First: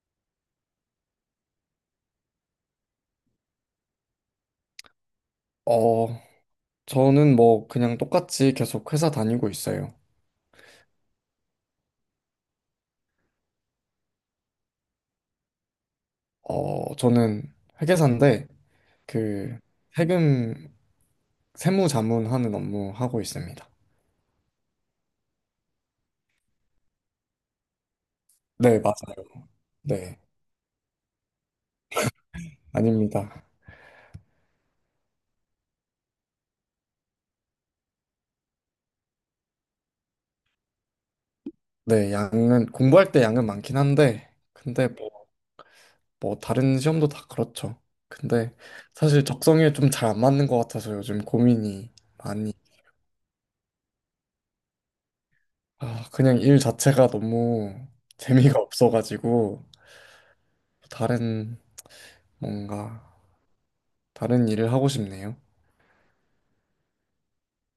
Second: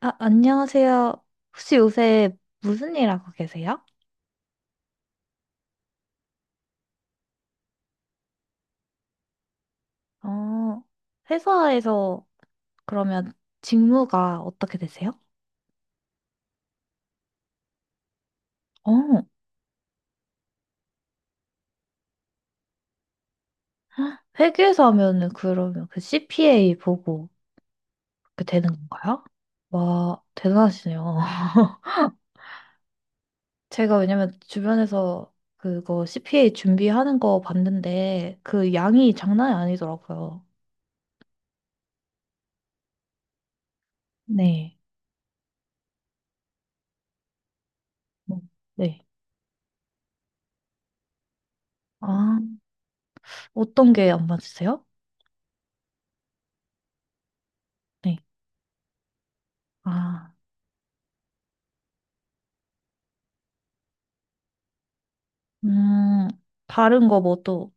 아, 안녕하세요. 혹시 요새 무슨 일 하고 계세요? 어, 저는 뭐 그냥 똑같이 계속 회사 다니고 있어요. 어, 회사에서 그러면 직무가 어떻게 되세요? 저는 회계사인데 어, 그 세금 세무자문하는 업무 하고 있습니다. 회계사 하면은 그러면 그 CPA 보고 그렇게 되는 네, 맞아요. 건가요? 네, 와, 대단하시네요. 아닙니다. 제가 왜냐면 주변에서 그거 CPA 준비하는 거 봤는데 그 양이 장난이 아니더라고요. 네, 양은 공부할 때 양은 많긴 한데 네. 근데 뭐, 뭐 다른 시험도 다 그렇죠. 근데 네. 사실 적성에 좀 잘 안 맞는 것 같아서 요즘 고민이 아, 많이. 어떤 게 안 맞으세요? 아, 그냥 일 자체가 너무 네. 재미가 없어가지고 아. 다른 뭔가 다른 일을 하고 싶네요. 음, 다른 거 뭐 또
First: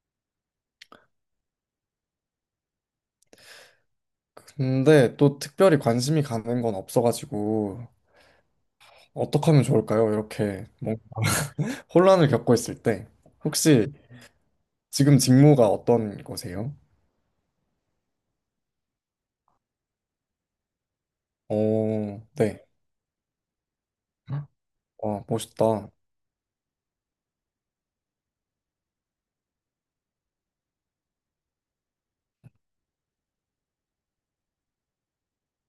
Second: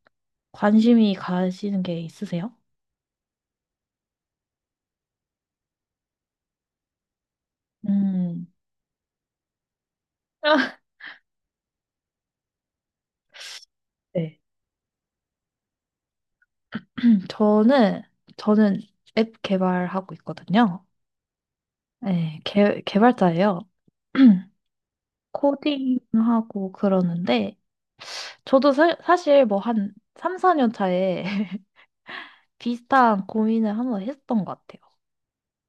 관심이 가시는 게 있으세요? 근데 또 특별히 관심이 가는 건 없어가지고 음, 어떻게 하면 좋을까요? 이렇게 뭐 혼란을 겪고 있을 때 혹시 네. 지금 직무가 어떤 거세요? 저는, 저는 앱 개발하고 있거든요. 어, 네, 네. 개발자예요. 와, 멋있다. 코딩하고 그러는데, 저도 사실 뭐 한 3, 4년 차에 비슷한 고민을 한번 했던 것 같아요.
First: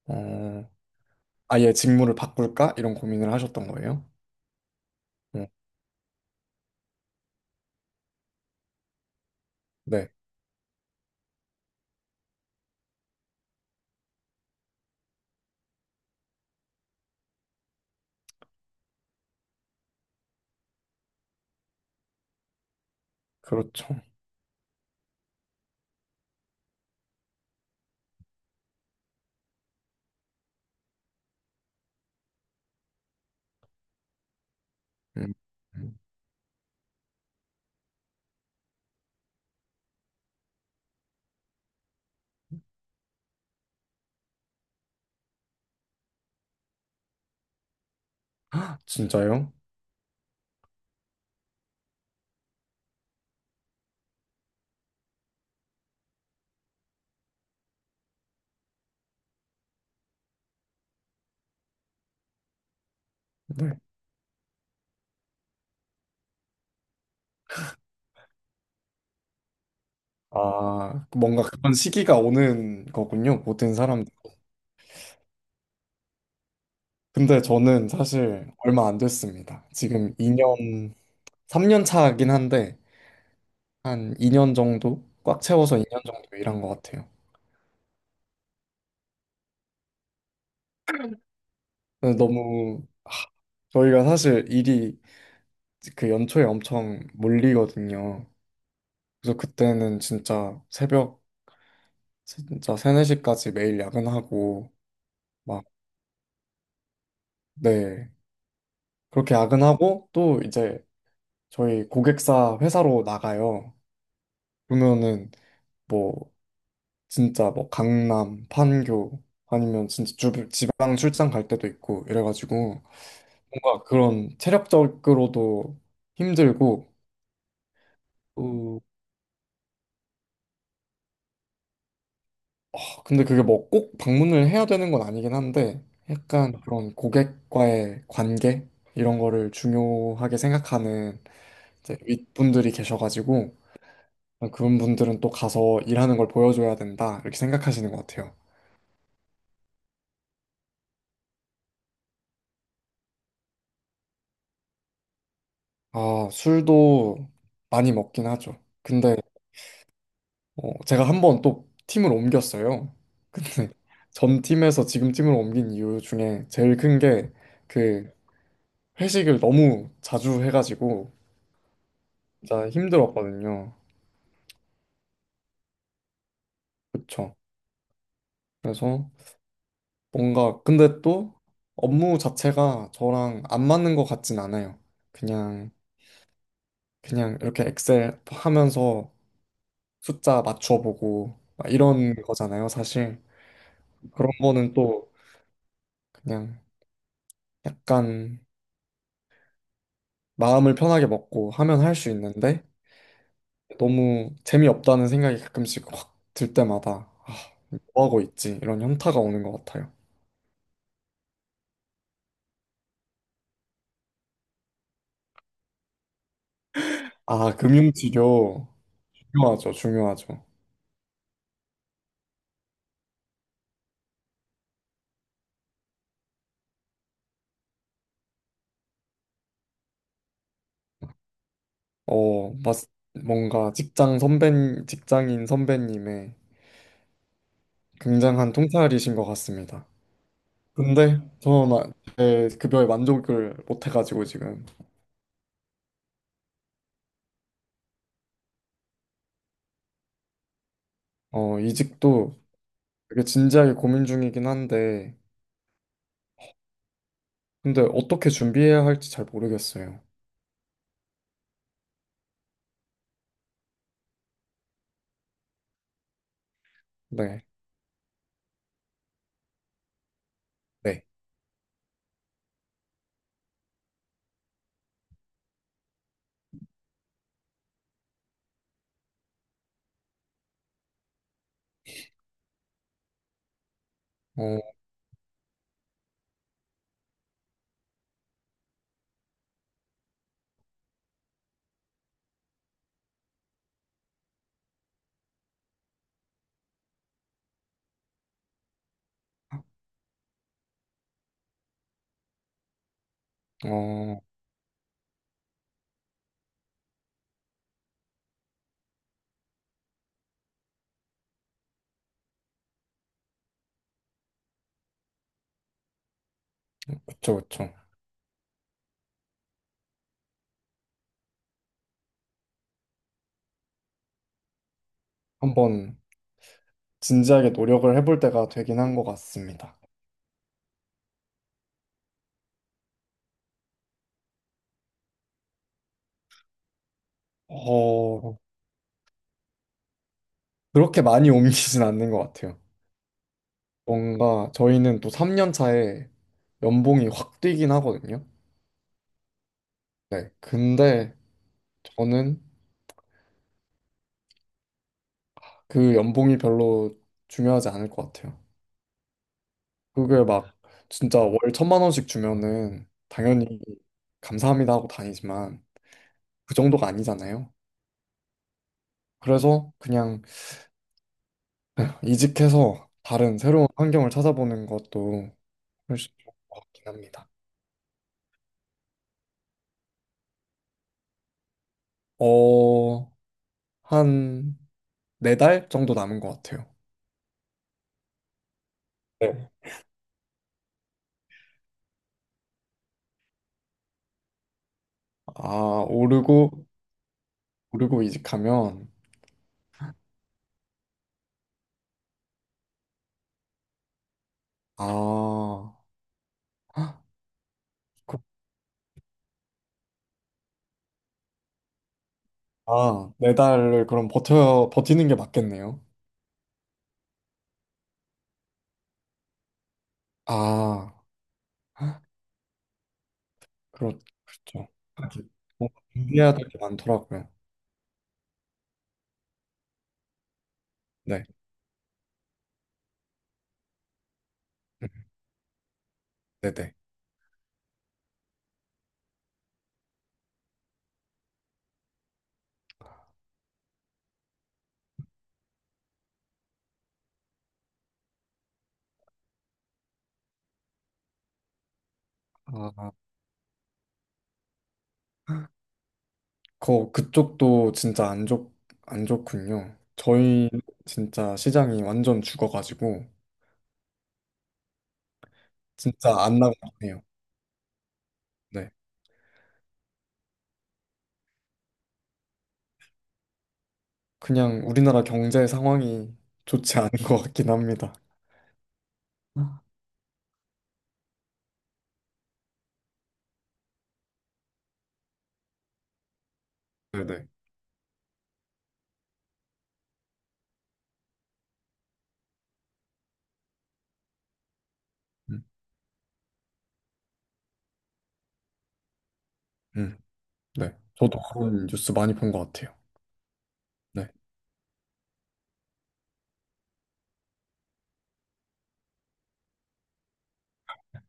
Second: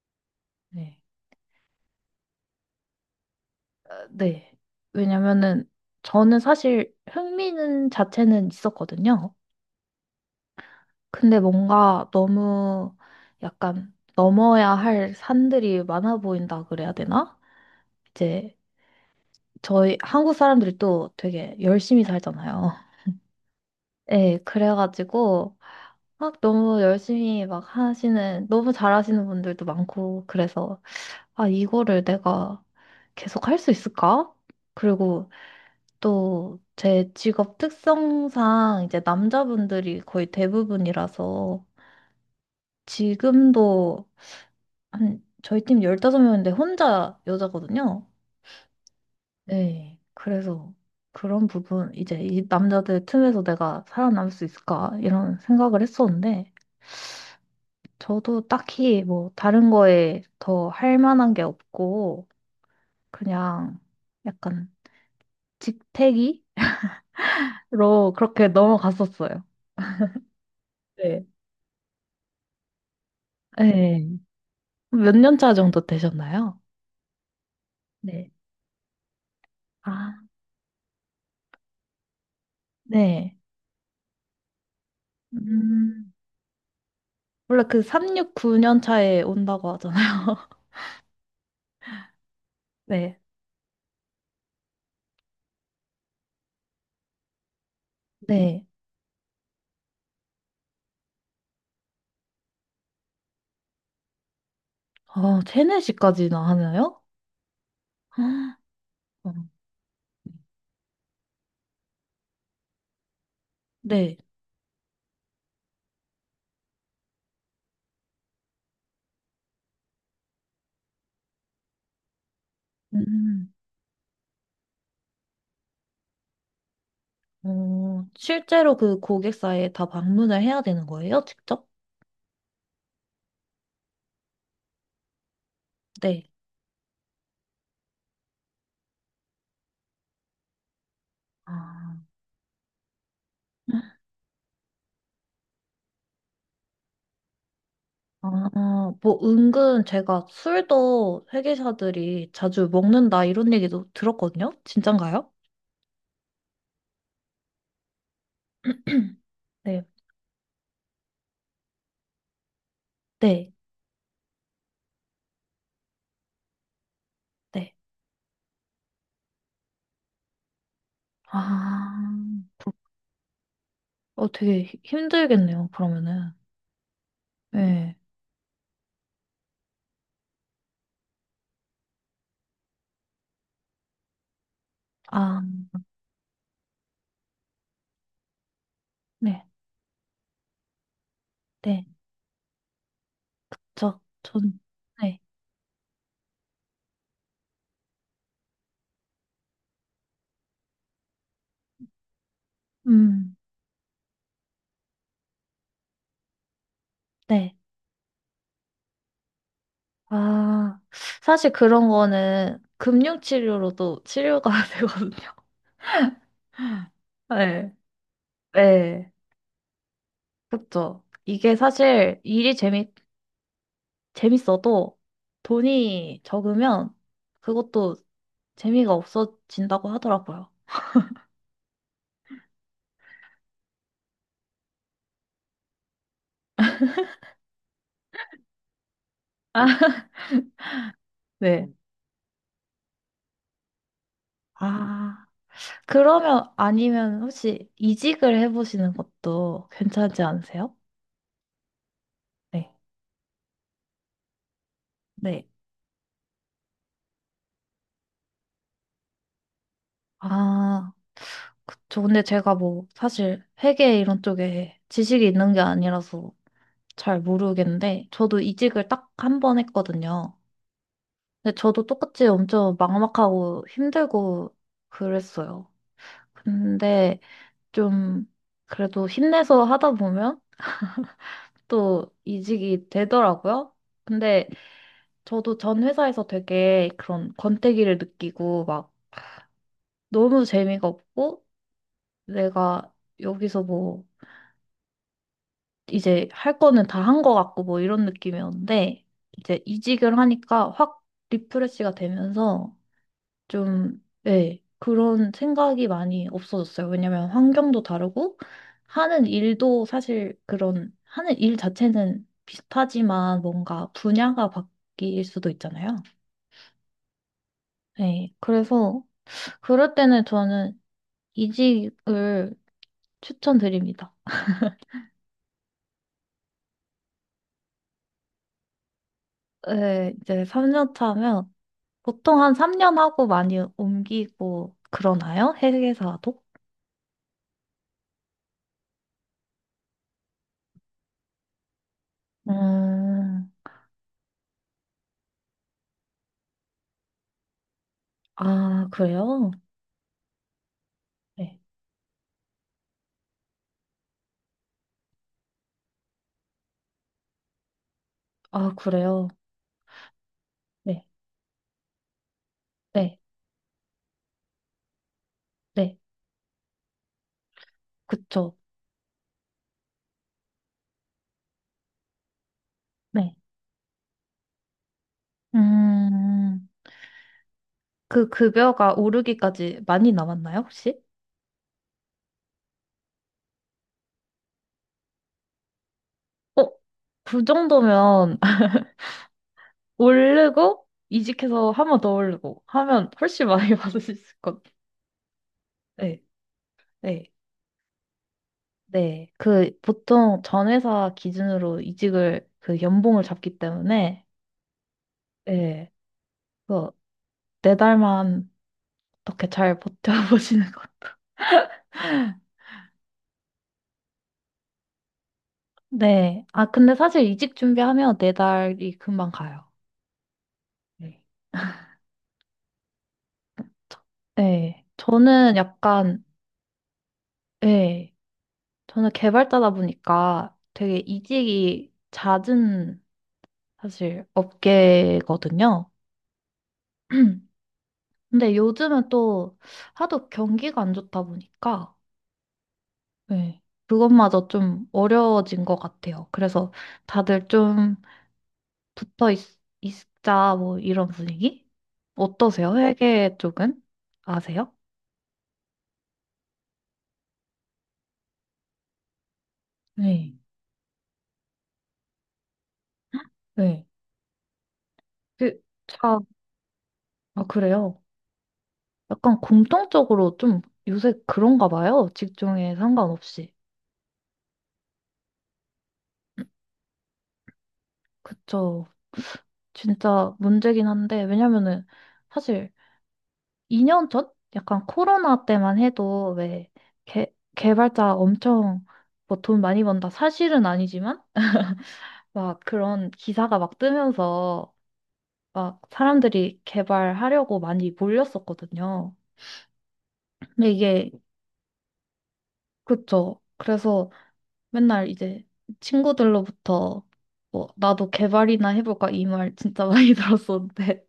어, 네. 아예 직무를 바꿀까? 이런 고민을 하셨던 어, 거예요? 네. 어, 왜냐면은 저는 사실 흥미는 자체는 있었거든요. 네, 근데 뭔가 너무 약간 넘어야 할 산들이 많아 보인다 그래야 되나? 이제 저희 한국 사람들이 또 되게 열심히 살잖아요. 그렇죠. 예, 그래가지고 막 너무 열심히 막 하시는, 너무 잘하시는 분들도 많고, 그래서 아, 이거를 내가 계속 할 수 있을까? 그리고 음. 음. 또 제 직업 특성상 이제 남자분들이 거의 대부분이라서 지금도 한 저희 팀 15명인데 혼자 여자거든요. 헉, 진짜요? 네. 그래서 그런 부분 이제 이 남자들 틈에서 내가 살아남을 수 있을까 이런 생각을 했었는데 저도 딱히 뭐 다른 거에 더 할 만한 게 없고 네. 그냥 약간 직태기로 그렇게 넘어갔었어요. 아, 네. 뭔가 그런 시기가 오는 거군요. 모든 사람. 네. 몇 년 차 정도 되셨나요? 근데 저는 네. 사실 얼마 안 됐습니다. 아, 지금 2년, 3년 차긴 한데, 네. 한 2년 정도? 꽉 채워서 2년 음. 정도 일한 것 같아요. 원래 그 369년 차에 온다고 하잖아요. 근데 너무, 아, 네. 저희가 사실 일이 그 연초에 엄청 몰리거든요. 네. 그래서 그때는 진짜 새벽, 진짜 3, 4시까지 매일 야근하고, 아, 막, 체내시까지나 하나요? 네. 아, 어, 그렇게 야근하고, 또 이제 저희 고객사 회사로 나가요. 네. 그러면은, 뭐 진짜 뭐 강남, 판교 아니면 진짜 지방 출장 갈 때도 있고 이래가지고 음. 뭔가 그런 체력적으로도 힘들고 음. 어, 실제로 또 그 고객사에 다 방문을 해야 되는 거예요? 직접? 근데 그게 뭐 꼭 방문을 해야 되는 건 아니긴 한데 네. 약간 그런 고객과의 관계 이런 거를 중요하게 생각하는 아, 이제 윗분들이 계셔가지고 아, 그런 분들은 또 가서 일하는 걸 보여줘야 된다 이렇게 생각하시는 것 같아요. 아, 뭐, 은근 제가 술도 회계사들이 자주 먹는다 이런 얘기도 들었거든요? 진짠가요? 아 술도 많이 먹긴 하죠. 근데 네. 제가 한 번 또 팀을 옮겼어요. 네. 근데 전 팀에서 지금 팀으로 옮긴 이유 중에 제일 큰 게 네. 그 회식을 너무 자주 해가지고 아, 진짜 힘들었거든요. 되게 힘들겠네요, 그러면은. 그쵸. 네. 그래서 뭔가 근데 또 업무 자체가 저랑 안 맞는 것 같진 않아요. 아, 그냥 그냥 이렇게 엑셀 하면서 네. 숫자 맞춰보고 막 네. 이런 거잖아요, 사실. 저, 그런 전, 거는 또 네. 그냥 약간 마음을 편하게 먹고 하면 할 수 있는데 음, 너무 재미없다는 생각이 가끔씩 확 들 때마다 아, 네. 뭐 하고 있지? 이런 현타가 오는 것 같아요. 아, 사실 그런 거는 금융치료로도 치료가 되거든요. 아, 네. 금융치료 네. 중요하죠, 중요하죠. 그쵸. 이게 사실 일이 재미, 재밌어도 돈이 적으면 그것도 재미가 없어진다고 하더라고요. 어, 맞, 뭔가 직장인 선배님의 굉장한 통찰이신 것 아, 같습니다. 근데 네. 저는 제 급여에 만족을 못 해가지고 지금. 아, 그러면 아니면 혹시 이직을 해보시는 것도 괜찮지 않으세요? 이직도 네. 되게 진지하게 고민 중이긴 한데 네. 근데 어떻게 준비해야 할지 잘 모르겠어요. 아, 그쵸. 근데 제가 뭐 사실 회계 이런 쪽에 지식이 있는 게 아니라서 잘 네, 모르겠는데 저도 이직을 딱 한 번 했거든요. 네. 근데 저도 똑같이 엄청 막막하고 힘들고 그랬어요. 근데 좀 그래도 힘내서 하다 보면 또 이직이 되더라고요. 근데 어, 저도 전 회사에서 되게 그런 권태기를 느끼고 막 너무 재미가 없고 내가 여기서 뭐 이제 할 거는 다 한 거 같고 뭐 이런 느낌이었는데 이제 이직을 하니까 확 리프레시가 되면서 좀, 어, 예, 그런 생각이 많이 없어졌어요. 왜냐면 환경도 다르고 하는 일도 사실 그런 하는 일 자체는 비슷하지만 뭔가 분야가 바뀔 수도 있잖아요. 그쵸, 그쵸. 네, 그래서 그럴 때는 저는 이직을 추천드립니다. 한번 진지하게 노력을 해볼 때가 되긴 한 것 같습니다. 네, 이제 3년 차면 보통 한 3년 하고 많이 옮기고 그러나요? 회계사도? 어, 그렇게 많이 옮기진 않는 것 같아요. 음, 뭔가 저희는 또 3년 차에 연봉이 확 뛰긴 하거든요. 아, 그래요? 네. 근데 네. 저는 그 연봉이 별로 중요하지 않을 것 같아요. 아, 그래요? 그게 막 네. 진짜 월 천만 원씩 주면은 네. 당연히 감사합니다 하고 다니지만 네. 그 정도가 아니잖아요. 그쵸. 그래서 그냥 이직해서 네. 다른 새로운 환경을 찾아보는 것도 훨씬 좋을 것 음, 같긴 합니다. 그 급여가 오르기까지 많이 남았나요, 혹시? 어, 한 네 달 정도 남은 것 어, 같아요. 그 정도면 네. 오르고 이직해서 한 번 더 오르고 하면 훨씬 많이 받을 수 있을 것 같아요. 아, 네. 오르고, 네. 오르고 이직하면, 네. 그 보통 전 회사 기준으로 이직을 그 연봉을 잡기 때문에 아, 네. 헉, 그래서 네 그- 달만 어떻게 잘 버텨보시는 것도. 아, 네 달을 그럼 버티는 게 맞겠네요. 네. 아, 근데 사실 이직 준비하면 네 달이 금방 가요. 아, 네. 헉, 저- 그렇죠. 네. 하긴 저는 뭔가 약간, 준비해야 될 게 많더라고요. 네. 저는 개발자다 보니까 되게 네, 이직이 잦은 사실 음, 업계거든요. 네네. 근데 요즘은 또 하도 경기가 안 좋다 보니까, 네. 그것마저 좀 어려워진 것 같아요. 그래서 다들 좀 붙어 있자 뭐 이런 분위기? 어떠세요? 아, 회계 쪽은? 아세요? 그쪽도 진짜 안 좋군요. 네, 저희 진짜 시장이 완전 죽어가지고, 네. 그, 진짜 자, 안 나가네요. 아, 그래요. 네. 약간 공통적으로 좀 요새 그런가 봐요. 직종에 상관없이. 그냥 우리나라 경제 상황이 좋지 않은 것 같긴 합니다. 그쵸. 아. 진짜 문제긴 한데, 왜냐면은 사실 2년 전? 약간 코로나 때만 해도 왜 네네. 개, 개발자 엄청 뭐 돈 많이 번다 사실은 아니지만 막 그런 기사가 막 뜨면서 음, 막 사람들이 개발하려고 많이 몰렸었거든요. 음, 근데 네. 이게, 저도 그런 뉴스 많이 본 것 같아요. 그쵸. 그래서 네. 맨날 이제 친구들로부터 뭐, 나도 개발이나 해볼까 이 말 진짜 많이 들었었는데,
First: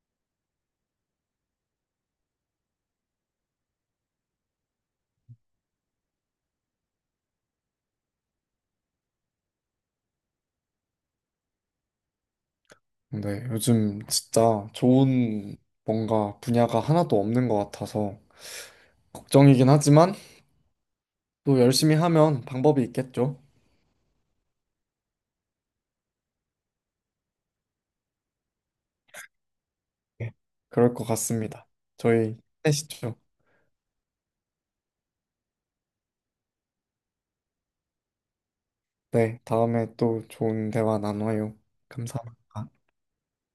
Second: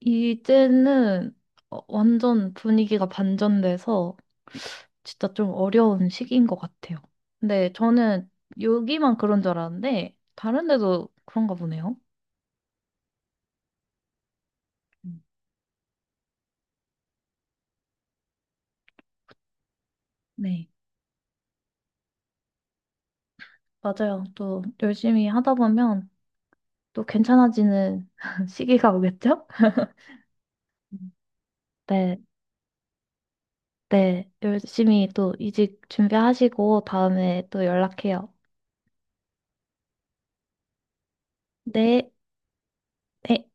이제는 완전 분위기가 반전돼서 진짜 좀 어려운 시기인 것 같아요. 근데 저는 여기만 그런 줄 알았는데, 다른 데도 그런가 보네요. 근데 요즘 진짜 음. 좋은 뭔가 분야가 하나도 없는 것 같아서 걱정이긴 하지만 네. 또 열심히 하면 방법이 있겠죠. 맞아요. 또 열심히 하다 보면 또 괜찮아지는 시기가 오겠죠? 네. 그럴 것 음. 같습니다. 네, 저희 힘내시죠. 네. 열심히 또 이직 준비하시고 다음에 또 연락해요. 네. 다음에 또 좋은 대화 나눠요. 네. 감사합니다. 네.